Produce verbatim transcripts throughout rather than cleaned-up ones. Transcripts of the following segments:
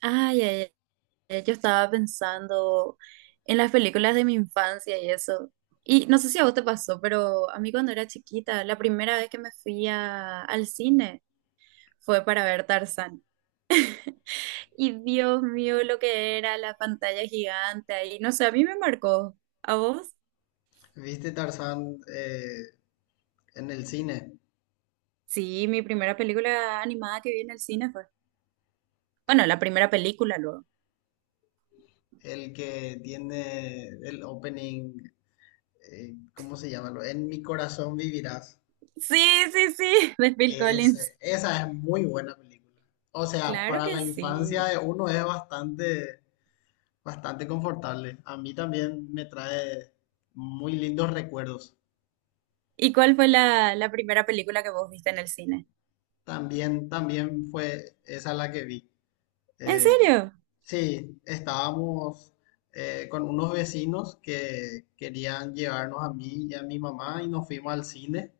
Ay, ay, ay, yo estaba pensando en las películas de mi infancia y eso. Y no sé si a vos te pasó, pero a mí cuando era chiquita, la primera vez que me fui a- al cine fue para ver Tarzán. Y Dios mío, lo que era la pantalla gigante ahí. No sé, a mí me marcó. ¿A vos? ¿Viste Tarzán eh, en el cine? Sí, mi primera película animada que vi en el cine fue. Bueno, la primera película luego. El que tiene el opening, eh, ¿cómo se llama? Lo- En mi corazón vivirás. Sí, sí, sí, de Phil Collins. Ese- esa es muy buena película. O sea, Claro para que la infancia sí. de uno es bastante, bastante confortable. A mí también me trae muy lindos recuerdos. ¿Y cuál fue la, la primera película que vos viste en el cine? También, también fue esa la que vi. ¿En Eh, serio? sí, estábamos eh, con unos vecinos que querían llevarnos a mí y a mi mamá y nos fuimos al cine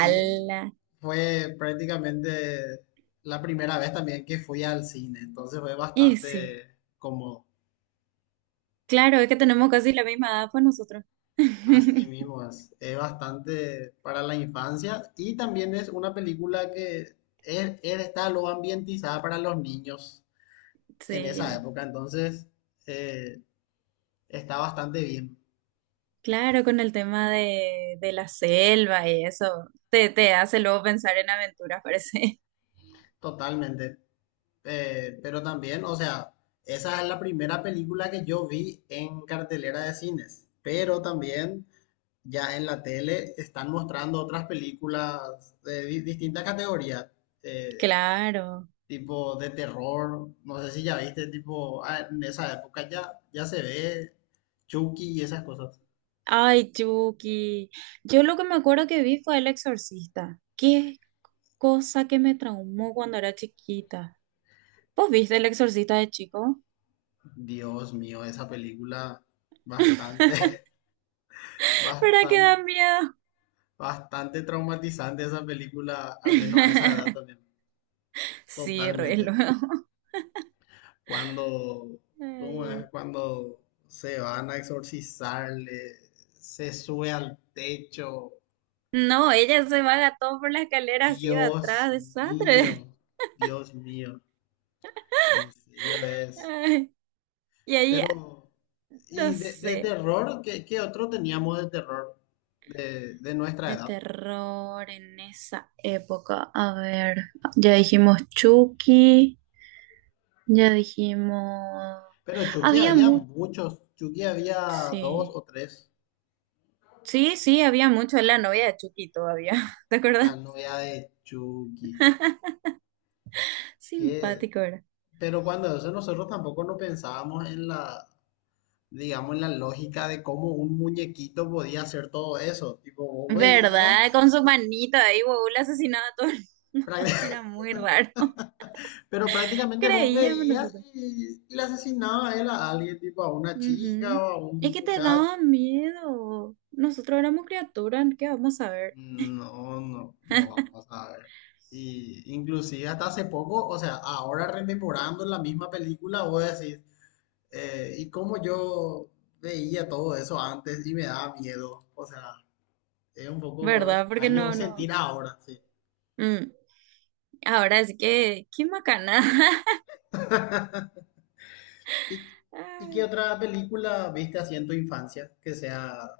y fue prácticamente la primera vez también que fui al cine, entonces fue Y sí, bastante como claro, es que tenemos casi la misma edad, pues nosotros. así mismo, es, es bastante para la infancia y también es una película que es- es- está lo ambientizada para los niños en esa Sí, época, entonces eh, está bastante bien. claro, con el tema de, de la selva y eso, te, te hace luego pensar en aventuras, parece. Totalmente. Eh, pero también, o sea, esa es la primera película que yo vi en cartelera de cines. Pero también ya en la tele están mostrando otras películas de di- distintas categorías, eh, Claro. tipo de terror. No sé si ya viste, tipo, ah, en esa época ya, ya se ve Chucky y esas cosas. Ay, Chucky. Yo lo que me acuerdo que vi fue El Exorcista. Qué cosa que me traumó cuando era chiquita. ¿Vos viste El Exorcista de chico? Dios mío, esa película bastante, ¿Verdad que da bastante, miedo? bastante traumatizante esa película, al menos a esa edad también. Sí, re Totalmente. luego. Cuando, ¿cómo Ay. es? Cuando se van a exorcizarle, se sube al techo. No, ella se va gatón por la escalera así de atrás, Dios desastre. mío, Dios mío, en serio es. Ay, y ahí, Pero, no ¿y de, de sé, terror? ¿Qué, ¿qué otro teníamos de terror de, de nuestra de edad? terror en esa época. A ver, ya dijimos Chucky, ya dijimos... Pero Chucky Había había mucho, muchos. Chucky había dos sí. o tres. Sí, sí, había mucho, la novia de Chucky todavía, ¿te acuerdas? La novia de Chucky. ¿Qué? Simpático era. Pero cuando eso nosotros tampoco no pensábamos en la, digamos, en la lógica de cómo un muñequito podía hacer todo eso. Tipo, vos veías, ¿Verdad? Con su manita ahí, huevón, le asesinaba a todo el- No, era práct- muy raro. pero prácticamente vos Creíamos veías nosotros. y le asesinaba a él a alguien, tipo a una chica Ujú. o a Es un que te muchacho. daba miedo. Nosotros éramos criaturas, ¿qué vamos a ver? No, no, no vamos a ver. Y inclusive hasta hace poco, o sea, ahora rememorando la misma película, voy a decir ¿y cómo yo veía todo eso antes y me daba miedo? O sea... Es un poco ¿Verdad? Porque extraño no, no. sentir ahora, sí. Mm. Ahora sí que, qué macana. ¿Y, y qué Ay. otra película viste así en tu infancia que sea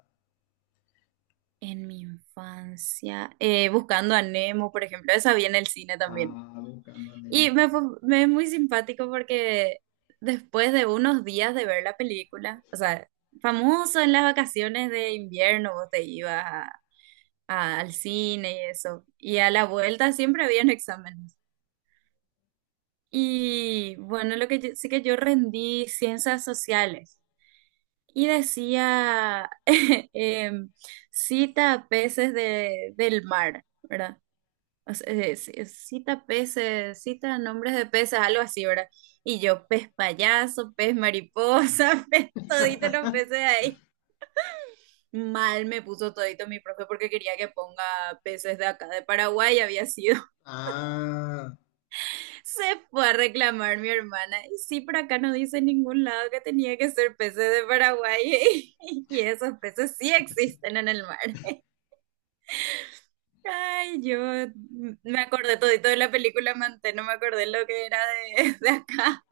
En mi infancia, eh, buscando a Nemo, por ejemplo, esa vi en el cine también. Ah, buscando a Nemo Y está me fue, bueno. me es muy simpático porque después de unos días de ver la película, o sea, famoso en las vacaciones de invierno, vos te ibas a- a- al cine y eso. Y a la vuelta siempre habían exámenes. Y bueno, lo que yo, sí que yo rendí ciencias sociales y decía em, cita peces de, del mar, ¿verdad? O sea, eh, c- eh, cita peces, cita nombres de peces, algo así, ¿verdad? Y yo, pez payaso, pez mariposa, pez todito los peces de ahí. Mal me puso todito mi profe porque quería que ponga peces de acá de Paraguay, había sido. Ah, Se fue a reclamar mi hermana. Y sí, por acá no dice en ningún lado que tenía que ser peces de Paraguay. Y esos peces sí existen en el mar. Ay, yo me acordé todito de la película Manté, no me acordé lo que era de, de acá.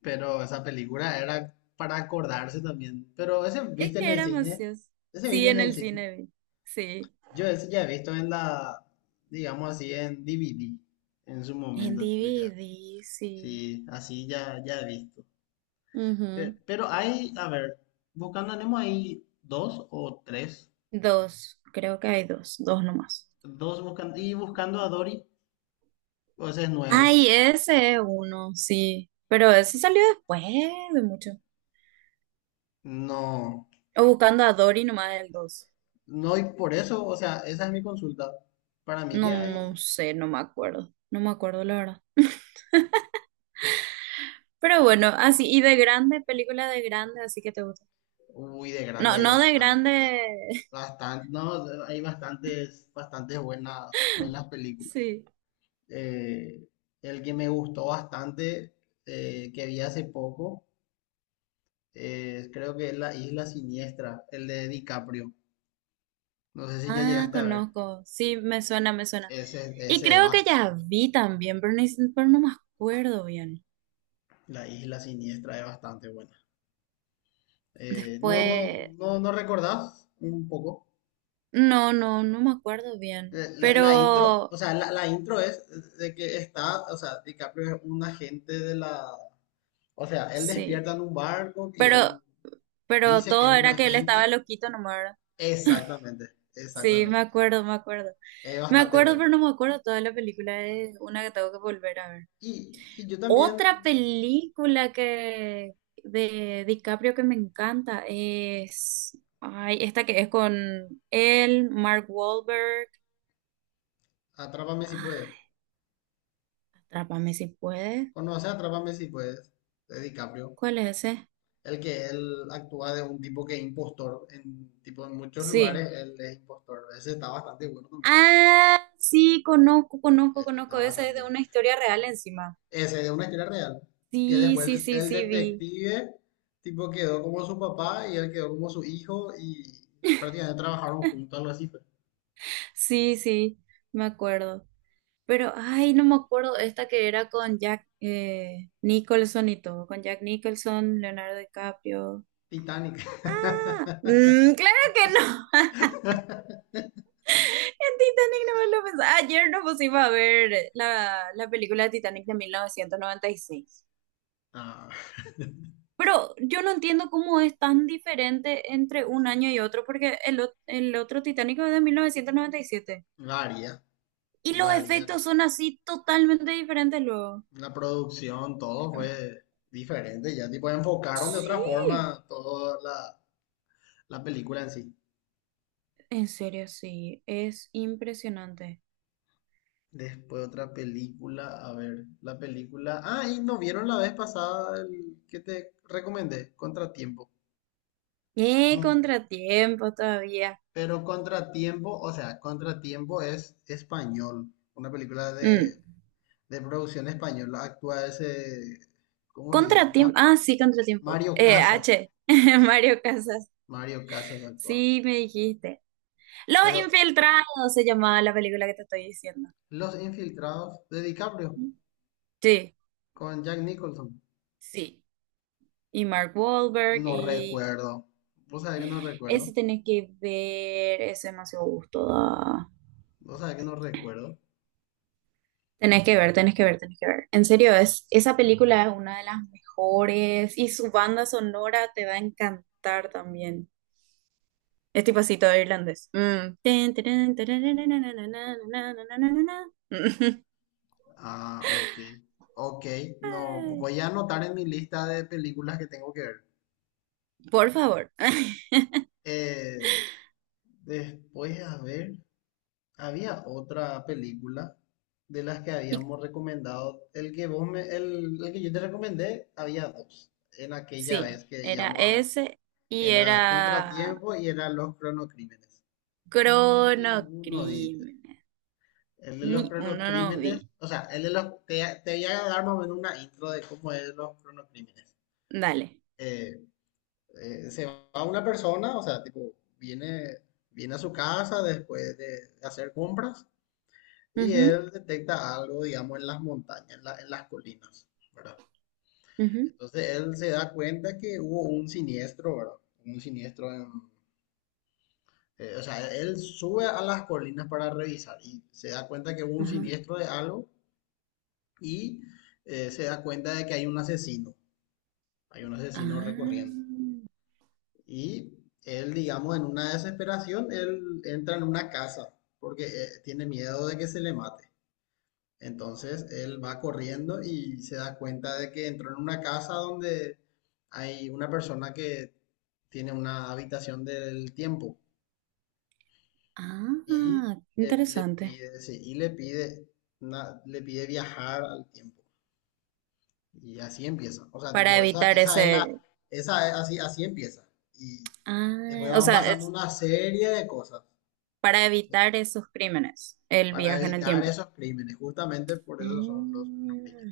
pero esa película era para acordarse también. Pero ese Es viste en que el era cine. ociosos. Ese Sí, viste en en el el cine. cine vi. Sí. Yo ese ya he visto en la, digamos así, en D V D. En su En momento, tipo ya. D V D, sí. Sí, así ya, ya he visto. Pe- Ujú. Pero, hay, a ver, Buscando a Nemo hay dos o tres. Dos, creo que hay dos, dos nomás. Dos buscando, y buscando a Dory, o ese es nuevo. Ay, ese es uno, sí. Pero ese salió después de mucho. No, O buscando a Dory nomás del dos. no, y por eso, o sea, esa es mi consulta. Para mí No, que no hay, sé, no me acuerdo. No me acuerdo, la verdad. Pero bueno, así, y de grande, película de grande, así que te gusta. uy, de No, grande hay no de bastante, grande. bastante, no, hay bastantes, bastantes buenas, buenas películas. Sí. Eh, el que me gustó bastante, eh, que vi hace poco, eh, creo que es La Isla Siniestra, el de DiCaprio. No sé si ya Ah, llegaste a ver. conozco. Sí, me suena, me suena. Ese, Y ese es creo que ya bastante. vi también, pero, ni- pero no me acuerdo bien. La Isla Siniestra es bastante buena. Eh, no, no, Después, no, no recordás un poco. no, no, no me acuerdo bien. Eh, la, la intro, Pero, o sea, la, la intro es de que está, o sea, DiCaprio es un agente de la, o sea, él sí. despierta en un barco y Pero, él pero dice que es todo un era que él estaba agente. loquito nomás. ¿Verdad? Exactamente, Sí, me exactamente. acuerdo, me acuerdo. Es Me bastante acuerdo, pero bueno. no me acuerdo toda la película. Es una que tengo que volver a ver. Y, y yo también, Otra película que de DiCaprio que me encanta es. Ay, esta que es con él, Mark Wahlberg. Atrápame si puedes. Ay, Atrápame si puede. Conoce Atrápame si puedes, de DiCaprio. ¿Cuál es ese? El que él actúa de un tipo que es impostor en, tipo, en muchos Sí. lugares, él es impostor. Ese está bastante bueno Ah, sí, conozco, conozco, ese está conozco. Esa es de bastante una bueno historia real encima. Ese es una historia real. Que Sí, después sí, el, sí, el sí, vi. detective, tipo, quedó como su papá y él quedó como su hijo y prácticamente trabajaron juntos, algo así fue. Sí, sí, me acuerdo. Pero, ay, no me acuerdo, esta que era con Jack eh, Nicholson y todo, con Jack Nicholson, Leonardo DiCaprio. Titanic. Ah, mm, claro que no. En Titanic no me lo pensaba. Ayer nos pusimos a ver la, la película de Titanic de mil novecientos noventa y seis. Ah, Pero yo no entiendo cómo es tan diferente entre un año y otro, porque el, o- el otro Titanic es de mil novecientos noventa y siete. varia, Y siete. Y los varia. efectos son así totalmente diferentes luego. La producción, todo fue diferente. Ya, tipo, enfocaron de otra Sí. forma toda la, la película en sí. En serio, sí, es impresionante. Después otra película, a ver, la película. Ah, y no vieron la vez pasada el que te recomendé, Contratiempo. ¡Eh, No. contratiempo todavía! Pero Contratiempo, o sea, Contratiempo es español, una película Mm. de, de producción española. Actúa ese, ¿cómo se llama? Contratiempo, Ma- ah, sí, contratiempo. Mario Eh, Casas. H, Mario Casas. Mario Casas actúa. Sí, me dijiste. Los Pero Infiltrados se llamaba la película que te estoy diciendo. Los Infiltrados de DiCaprio Sí, con Jack Nicholson. sí. Y Mark Wahlberg, No y recuerdo. ¿Vos sabés que no ese recuerdo? tenés que ver, ese demasiado gusto da. ¿Vos sabés que no recuerdo? Tenés que ver, tenés que ver, tenés que ver. En serio, es, esa película es una de las mejores y su banda sonora te va a encantar también. Es tipo así todo irlandés. Mm. Tin, tirin, tararararararararararararararararara. Ah, ok. Ok, no, Ay, voy a anotar en mi lista de películas que tengo que ver. por favor. Eh, después, a ver. Había otra película de las que Y habíamos recomendado. El que vos me, el, el que yo te recomendé, había dos en aquella sí, vez que era íbamos a ver. ese y Era era Contratiempo y era Los Cronocrímenes. Ninguno viste. Cronocrímenes. El de Ni los uno no vi. cronocrímenes, o sea, el de los, te, te voy a dar más o menos una intro de cómo es los cronocrímenes. Dale. Eh, eh, se va una persona, o sea, tipo, viene, viene a su casa después de hacer compras. Y Ujú, él detecta algo, digamos, en las montañas, en, la- en las colinas, ¿verdad? ujú, Entonces él se da cuenta que hubo un siniestro, ¿verdad? Un siniestro en... eh, o sea, él sube a las colinas para revisar y se da cuenta que hubo un ajá. siniestro de algo y eh, se da cuenta de que hay un asesino, hay un asesino recorriendo. Ah, Y él, digamos, en una desesperación, él entra en una casa porque eh, tiene miedo de que se le mate. Entonces él va corriendo y se da cuenta de que entró en una casa donde hay una persona que tiene una habitación del tiempo y ah, le, le interesante. pide, sí, y le pide, una- le pide viajar al tiempo. Y así empieza. O sea, Para tipo, esa, evitar esa es la, ese, esa es así, así empieza. Y después ah, o van sea, pasando es una serie de cosas para evitar esos crímenes, el para viaje en el evitar tiempo. esos crímenes. Justamente por eso son los crímenes. Mm.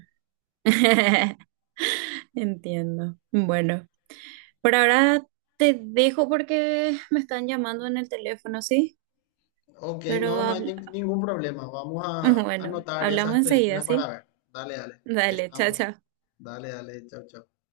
Entiendo. Bueno, por ahora te dejo porque me están llamando en el teléfono, ¿sí? Ok, Pero no, no hay ni- habl- ningún problema. Vamos a bueno, anotar hablamos esas enseguida, películas para ¿sí? ver. Dale, dale. Dale, chao, Estamos. chao. Dale, dale. Chao, chao.